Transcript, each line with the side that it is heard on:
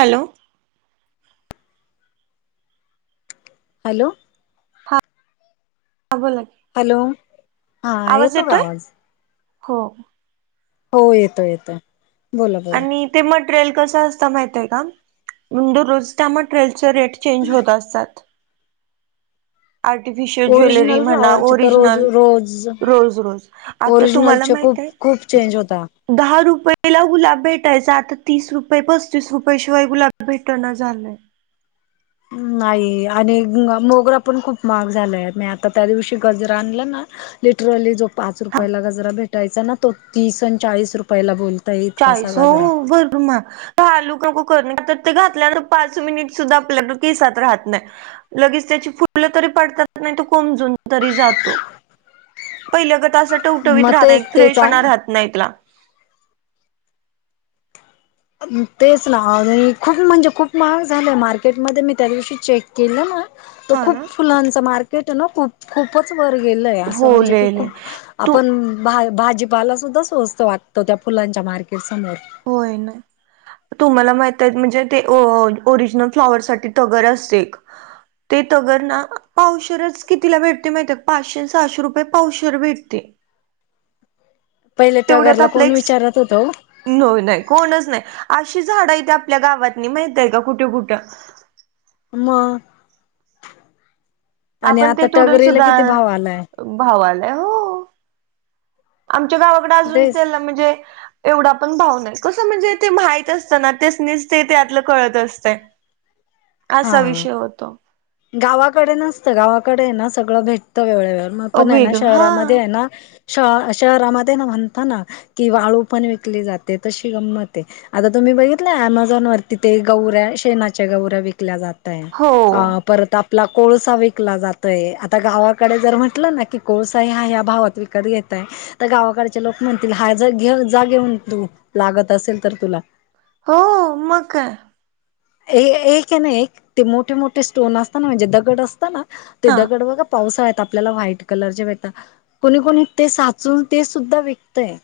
right: Hello!
left: Hello!
right: हां बोला की.
left: हॅलो! हां येतो का आवाज?
right: हो.
left: हो येतो येतोय बोला बोला
right: आणि ते मटेरियल कसं असता माहतीय का म्हण दरोज त्या म मेट्रेले रेट चेंज होत असतात आर्टिफिशियल ज्वेलरी
left: ओरिजिनल
right: म्हणा
left: फ्लावरचे तर रोज
right: ओरिजनल
left: रोज
right: रोज रोज आता तुम्हाला
left: ओरिजिनलचे
right: माहित
left: खूप खूप
right: आहे
left: चेंज होता
right: दहा रुपयेला गुलाब भेटायचं आता तीस रुपये पस्तीस रुपयेशिवाय गुलाब भेटण झालंय
left: नाही आणि मोगरा पण खूप महाग झालाय म आता त्या दिवशी गजरा आणलं ना लिटरली जो पाच
right: हा
left: रुपयाला गजरा भेटायचा ना तो तीस चाळीस रुपयाला बोलतो
right: चाळीसो हो गज म घाालू का कर ते घातल्यानंतर पाच मिनिट सुद्धा आपल्याला केसात राहत नाही लगेच त्याची फुलं तरी पडतात नाही त कोमजून तरी जातो पहिल्यागत तर असं ठवठवीत
left: मग तेच
right: राहत
left: तेच
right: फ्रेश पणा
left: आहे
right: राहत नाही त्यला
left: तेच ना खूप म्हणजे खूप महाग झालं मार्केटमध्ये ध्ये मी त्या दिवशी चेक केलं ना तर
right: हा ना
left: खूप फुलांच मार्केट ना खूप खूपच वर गेलंय असं
right: हो
left: म्हणजे की
right: लय लय
left: खूप
right: तू
left: आपण भा भाजीपाला सुद्धा स्वस्त वाटतो त्या फुलांच्या मार्केट समोर
right: होय ना तुम्हाला माहित आहे म्हणजे ते ओरिजिनल फ्लॉवरर् साठी तगर असते ते तगर ना. कितीला भेटते माहित पाचशे सहाशे रुपये पावशर भेटते
left: पहिले तगरला कोण विचारत? होत
right: हो नाही कोणच नाही अशी झाडं इथे आपल्या गावात नाही माहितय का कुठं कुठं
left: मग आणि आता टगरीला किती? भाव आलाय
right: भावालाय हो आमच्या गावाकडे अजून
left: तेच
right: त्याला म्हणजे एवढा पण भाव नाही कसं म्हणजे ते माहित असतना तेचनीच ते तेतलं कळत असतं असा
left: हा
right: विषय होतो
left: गावाकडे नसतं गावाकडे ना सगळं भेटतं वेळ वेळ पण आहे ना
right: वेग हा
left: शहरामध्ये आहे ना श शहरामध्ये ना म्हणता ना ती वाळू पण विकली जाते तशी गंमत आहे आता तुम्ही बघितलं अमेझॉन वरती ते गौऱ्या शेनाच्या गौऱ्या विक विकल्या जातंय
right: हो.
left: परत आपला कोळसा विकला जातय आता गावाकडे जर म्हंटलं ना की कोळसा हा ह्या भावात विक कध घेतय तर गावाकडचे लोक म्हणतील हाय घे जा घेऊन तू लागत असेल तर तुला
right: हो मग काय
left: एक आहे ना एक ते मोठे मोठे स्टोन असत ना म्हणजे दगड असत ना
right: हा
left: तेदा कडवा पावसाळ येत आपल्याला व्हाईट कलरचे भेटतात कोणी कोणी ते साचून ते सुद्धा विकतय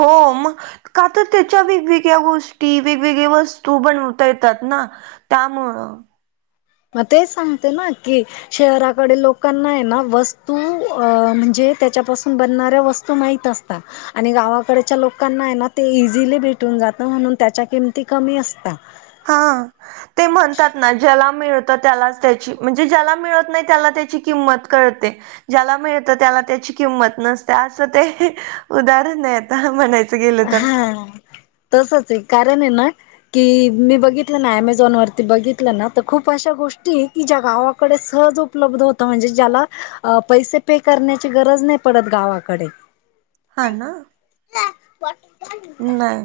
right: होम का तर त्याच्या वेगवेगळ्या गोष्टी वेगवेगळ्या वस्तू बनवता येतात ना तामोळ
left: म ते सांगते नाकी शहराकडे लोकांना आहे ना वस्तू अ म्हणजे त्याच्यापासून बनणाऱ्या वस्तू तो माहत असता आणि गावाकडच्या लोकांना आहे ना ते इझिली भेटून जातं म्हणून त्याच्या किमती कमी असतात
right: हा ते म्हणतात ना ज्याला मिळत त्याला त्याची म्हणजे ज्याला मिळत नाही त्याला त्याची किंमत कळते ज्याला मिळत त्याला त्याची किंमत नसते असं ते उदाहरण आता म्हणायच गेले तर
left: ह तसच आहे कारण आहे ना की मी बघितलं ना अमेझॉन वरती बघितलं ना तर खूप अशा गोष्टी की ज्या गावाकडे सहज उप उपलब्ध होत म्हणजे ज्याला पैसे पे करण्याची गरज नाही पडत गावाकडे
right: हा ना
left: वाट
right: नाही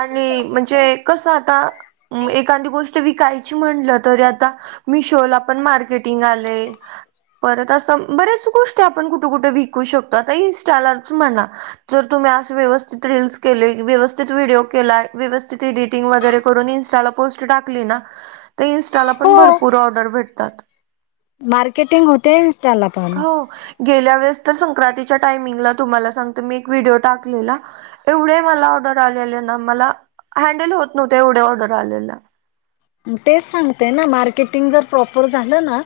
right: आणि म्हणजे कस आता एखादी गोष्ट विकायची म्हणलं तरी आता मीशो पण मार्केटिंग आलय परत असं बऱ्याच गोष्टी आपण कुठं कुठे विकू शकतो आता इन्स्टालाच म्हणा जर तुम्ही अस व्यवस्थित रील्स केले व्यवस्थित व्हिडिओ केलाय व्यवस्थित एडिटिंग वगैरे करून इंस्टाला पोस्ट टाकली ना तर इनस्टाला पण
left: हो
right: भरपूर ऑर्डर भेटतात
left: मार्केटिंग होते इनस्टाल प
right: हो गेल्या वेळेस तर संक्रांतीच्या टायमिंगला तुम्हाला सांगते मी एक व्हिडिओ टाकलेला एवढे मला ऑर्डर आलेले ना मला हँडल होत नव्हते एवढे ऑर्डर आलेल
left: तेच सांगते ना मार्केटिंग जर प्रॉपर झालं ना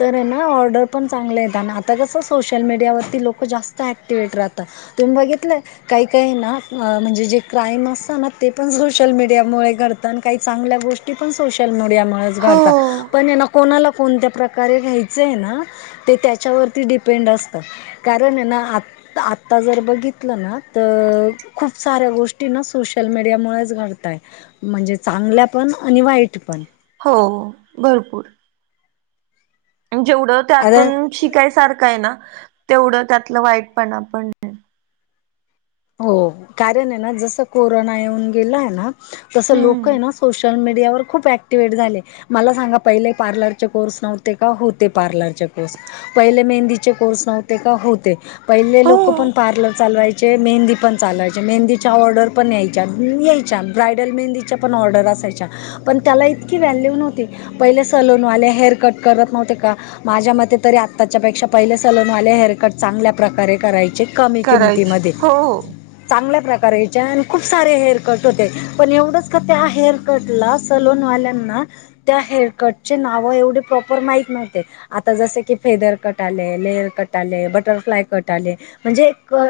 left: तर ना ऑर्डर पण चांगलं आहेत आणि आता कसं सोशल मीडियावरती लोकं जास्त ॲक्टिवेट राहतात तुम्ही बघितलंय काही काही ना म्हणजे जे क्राईम असत ना ते पण सोशल मीडियामुळे घडत काही चांगल्या गोष्टी गोष्टी पण सोशल मीडिच
right: हो
left: घडतात पण हाय ना कोणाला कोणत्या प्रकारे घ्यायचंय ना ते त्याच्यावरती डिपेंड असत कारण एना आप तर आता जर बघितलं ना तर खूप साऱ्या गोष्टी ना सोशल मीडियामुळेच घडताय म्हणजे चांगल्या पण आणि वाईट पण
right: हो भरपूर जेवढं त्यातून
left: अरे
right: शिकायसारखं आहे ना तेवढं त्यातलं वाईटपणा पण आहे
left: हो कारण आहे ना जसं कोरोना येऊन गेलाय ना तसं लोक
right: हम्म
left: आहे ना सोशल मीडियावर खूप ऍक्टिवेट झाले मला सांगा पहिले पार्लरचे कोर्स नव्हते का होते पार्लरचे कोर्स पहिले मेहंदीचे कोर्स नव्हते का होते पहिले
right: हो
left: लोक पण पार्लर चालवायचे मेहंदी पण चालायच्या मेहंदीच्या ऑर्डर पण यायच्या, यायच्या ब्रायडल मेहंदीच्या पण ऑर्डर असायच्या पण त्याला इतकी व्हॅल्यू नव्हती पहिले सलोनवाले हेअर कट करत नव्हते का माझ्या मते तरी आत्ताच्या पेक्षा पहिले सलूनवाले हेअरकट चांगल्या प्रकारे करायचे कमी
right: करायचे
left: किंमतीमध्ये
right: हो
left: चांगल्या प्रकार याच्या आणि खूप सारे हेअर कट होते पण एवढंच का ते हेअर कट ला सलोनवाल्यांना त्या हेअरकटचे नाव एवढे प्रॉपर माहीत नव्हते आता जसे की फेदर कट आले, लेअर कट आले, बटरफ्लाय कट आले म्हणजे क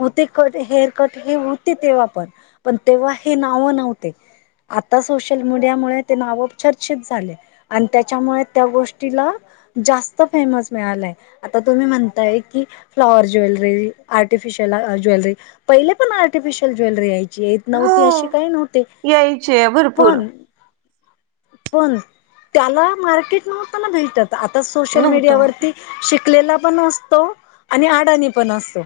left: होते कट हेअर कट हे होते तेव्हा पण, पण तेव्हा हे नावं नव्हते आता सोशल मीडिया मुळे ते नाव चर्चित झाले आणि त्याच्यामुळे त्या गोष्टीला जास्त फेमस मिळालाय आता तुम्ही म्हणताय की फ्लॉवर ज्वेलरी आर्टिफिश त्याला ज्वेलरी पहिले पण आर्टिफिशयल ज्वेलरी चेत
right: हो
left: नव्हती अशी काही नव्हते
right: यायचे भरपूर
left: पण पण त्याला मार्केट नव्हतं ना भेटत आता सोशल
right: नव्हतं
left: मीडियावरती शिकलेला पण असतो आणि अडाणी पण असतो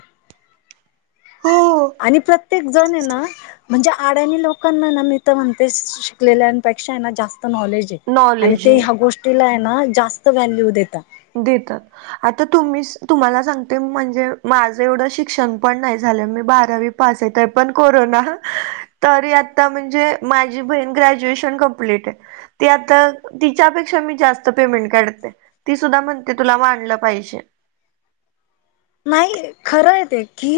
right: हो
left: आणि प्रत्येक जण ये ना म्हणजे आड्यानी लोक लोकांना ना मी तर म्हणते शिकलेल्यांपेक्षा ना जास्त नॉलेज आहे आणि
right: नॉलेज
left: ते
right: आहे
left: ह्या गोष्टी ना जास्त व्हॅल्यू देता
right: देतात आता तुम्ही तुम्हाला सांगते म्हणजे माझं एवढं शिक्षण पण नाही झालं मी बारावी पाच येतय पण कोरोना तरी आता म्हणजे माझी बहीण ग्रॅज्युएशन कमप्लीट आहे ती आता तिच्यापेक्षा मी जास्त पेमेंट काढते ती सुद्धा म्हणते तुला मानल पाहिजे
left: नाही खरं आहे ते की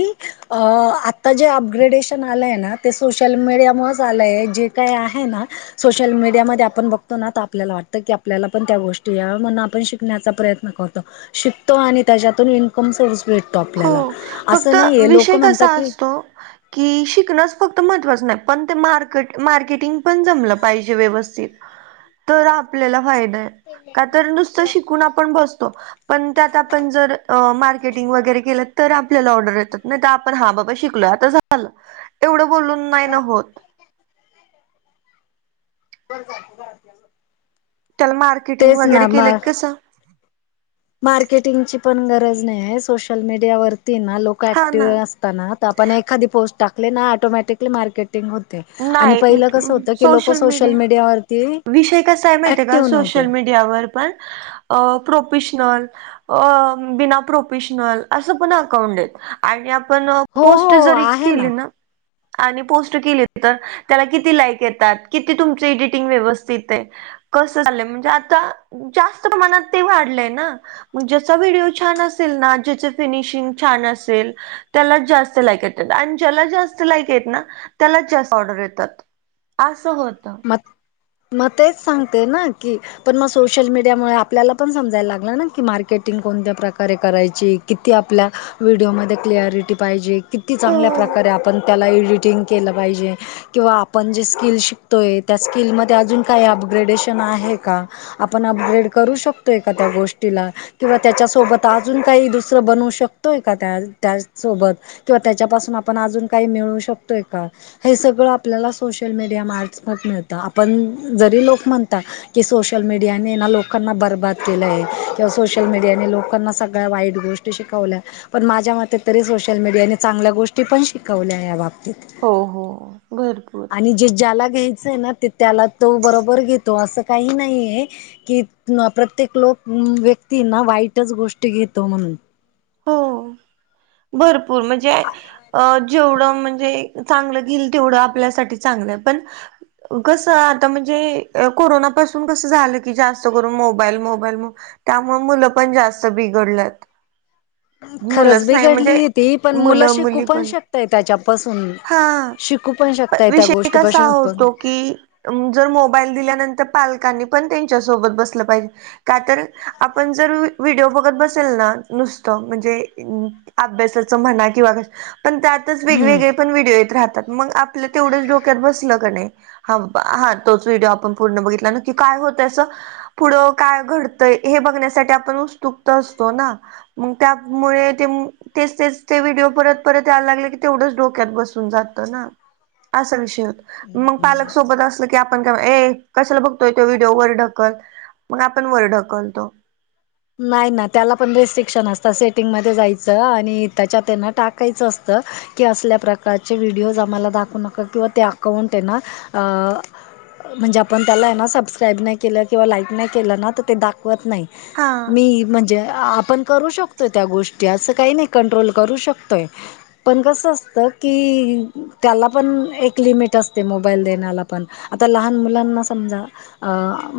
left: आता जे अपग्रेडेशन आलंय ना ते सोशल मीडियामुळेच आलं आहे जे काय आहे ना सोशल मीडियामध्येध्ये आपण बघतो ना आपल्याला वाटत की आपल्याला पण त्या गोष्टी या म्हण आपण शिकण्याचा प्रयत्न करतो शिकतो आणि त्याच्यातून इन्कम सोर्स भेटतो
right: हो
left: आपल्याला
right: फक्त
left: असं नाहीये लोक
right: विषय
left: म्हणतात
right: कसा
left: की
right: असतो की शिकणच फक्त महत्त्वाचं नाही पण ते मार्क मार्केटिंग पण जमलं पाहिजे व्यवस्थित तर आपल्याला फायदा आहे का तर नुस्त शिकून आपण बसतो पण त्यात आपण जर मार्केटिंग वागरे तर आपल्याला ऑर्डर येतात नाही आपण हा बा शिकलो आता झालं एवढं बोलून नाही न होत
left: बर.
right: त्याला मार्केटिंग वगैरे
left: म
right: केलंय कसं
left: मार्केटिंगची पण गरज नाही आहे सोशल मीडियावररती ना लोक
right: हा ना
left: ऍक्टिव्ह असतात आपण एखादी पोस्ट टाकले ना ऑटोमॅटिकली मार्केट हो आणि
right: नाही
left: पहिलं कसं होत की लोक सोशल मीडियावररती ऍक्टिव्ह नव्हते
right: त्यावर पण प्रोफेशनल. अ बिना प्रोफेशनल असं पण अकाउंट आणि आपण
left: हो
right: पोस्ट
left: हो
right: जरी
left: आहे
right: केली ना आणि पोस्ट केली तर त्याला किती लाईक येतात किती तुमची इडिटिंग व्यवस्थित आहे कस झालंय म्हणजे आता जास्त प्रमाणात ते वाढलंय ना ज्याचा व्हिडिओ छान असेल ना ज्याची फिनिशिंग छान असेल त्यालाच जास्त लाईक येतात आणि ज्याला जास्त लाईक हैत ना त्याला ऑर्डर येतात असं होत
left: म मग तेच सांगते ना की पण मग सोशल मीडिया मु आपल्याला पण समजायला लागलं ना की मार्केटिंग कोणत्या प्रकारे करायची किती आपल्या व्हिडिओमध्ये क्लअरिटी पाहिजे किती
right: हो
left: चांगल्या प्रकारे आपण त्याला एडिटिंग केलं पाहिजे किंवा आपण जे स्किल शिक होय त्या स्किलमध्ये अजून काही अपग्रेडेशन आहे का आपण अपग्रेड करू शकतो एखाद्या गोष्टीला किंवा त्याच्या सोबत अजून काही दुसरं बनवू शकतोय का त्या त्याच सोबत किंवा त्याच्यापासून आपण अजून काही मिळू शकतोय का हे सगळं आपल्याला सोशल मीडिया मार्फत मिळत आपण जरी लोक म्हणतात की सोशल मीडियाने ना लोकांना बर्बाद केलं आहे किंवा सोशल मीडियाने लोकांना सगळ्या वाईट गोष्टी शिकवल्या पण माझ्या मते तरी सोशल मीडियाने चांगल्या गोष्टी पण शिकवल्या या बाबतीत
right: हो हो भरपूर
left: आणि जे ज्याला घ्यायचंय ना त्याला तो बरोबर घेतो असं काही नाही आहे कि प्रत्येक लोक व्यक्ती ना वाईटच गोष्टी घेतो म्हणून
right: हो भरपूर म्हणजे अ जेवढं म्हणजे चांगलं घील तेवढं आपल्यासाठी चांगलं पण कसं आता म्हणजे कोरोनापासून कसं झालं की जास्त करून मोबाईल मोबाईल मंग त्यामुळे मुलं पण जास्त बिघडलंयत
left: खरंच
right: मुलंच नाही म्हणजे
left: बिघडली ती पण
right: मुलं
left: शिकू
right: मुली पण
left: शकताय त्याच्यापासून
right: ह अ
left: शिकू पण शकताय
right: पन
left: त्या
right: विषय कसा
left: गोष्टीपासून पण
right: होतो की तुम्ही जर मोबाईल दिल्यानंतर पालकांनी पण त्यांच्यासोबत बसलं पाहिजे का तर आपण जर व्हिडिओ बघत बसेल ना नुस त म्हणजे अभ्यासाच म्हणा किंवा पण त्यात तेच
left: हम्म
right: वेगवेगळे पण व्हिडिओ येत राहतात मग आपलं तेवढंच डोक्यात बसलं का नाही ह हा तोच व्हिडिओ आपण पूर्ण बघितला ना की काय होत असं पुढं काय घडतय हे बघण्यासाठी आपण उत्सुकत असतो ना मग त्या मुळे ते मुग तेच तेच ते व्हिडिओ परत परत यायला लागले की तेवढंच डोक्यात बसून जातं ना असा विषय होत मग पालकसोबत असल की आपण का ए कशाला बघतोय तो व्हिडिओ वर ढकल मग आपण वर ढकल तो
left: नाही ना त्याला पण रेस्ट्रिक्शन असत सेटिंगमध्ये जायचं आणि त्याच्यात है ना टाक तेच असतं की असल्या प्रकारचे व्हिडिओज आम्हाला दाखवू नका किंवा ते अकाउंट आहे ना अं म्हणजे आपण त्याला आहे ना सबस्क्राईब नाही केलं किंवा लाईक नाही केलं ना तर ते दाखवत नाही
right: हा
left: मी म्हणजे आपण करू शंकतोय त्या गोष्टी असं काही नाही कंट्रोल करू शंकतोय पण कसं असतं की त्यांला पण एक लिमिट असते मोबाईल देण्याला पण आता लहान मुलांना संमजा अ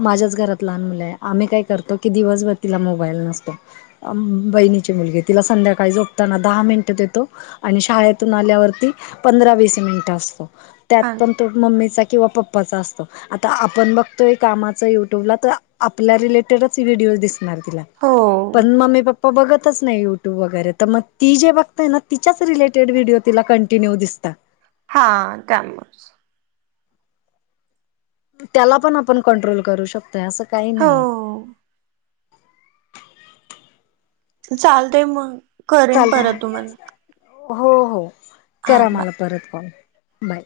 left: माझ्याच घरात लहान मुलं आहे आम्ही काय करतो कि दिवसभर तिला मोबाईल नंसतो बहिणीची मुलगी तिला संध्याकाळी झोपताना दहा मिंनट देतो आणि शाळेतून आल्यावरती पंधरा वीस मिंनट असतो त्यांत
right: हा
left: पण तो मंम्मीचा किंवा पप्पाचा असतो आता आपण बघतोय कामाच युट्यूबला तर आपल्या रिलेटेडच व्हिडिओ दिस
right: हो
left: पन मम्मी प्पा प बघतच नाही यूट्यूब वगैरे तर मंग ती जे बघतेंय ना तिच्याच रिलेटेड व्हिडिओ तिला कंटिन्यू दिसतात
right: हा कामच
left: त्यांला पण आपण कंट्रोल करू शकतोय असं काही
right: हो
left: नाही
right: चांलतय मग करेन
left: चांल
right: परत तुम्हाला
left: हो हो
right: हा
left: करा
right: बाय
left: मला परत कॉल बाय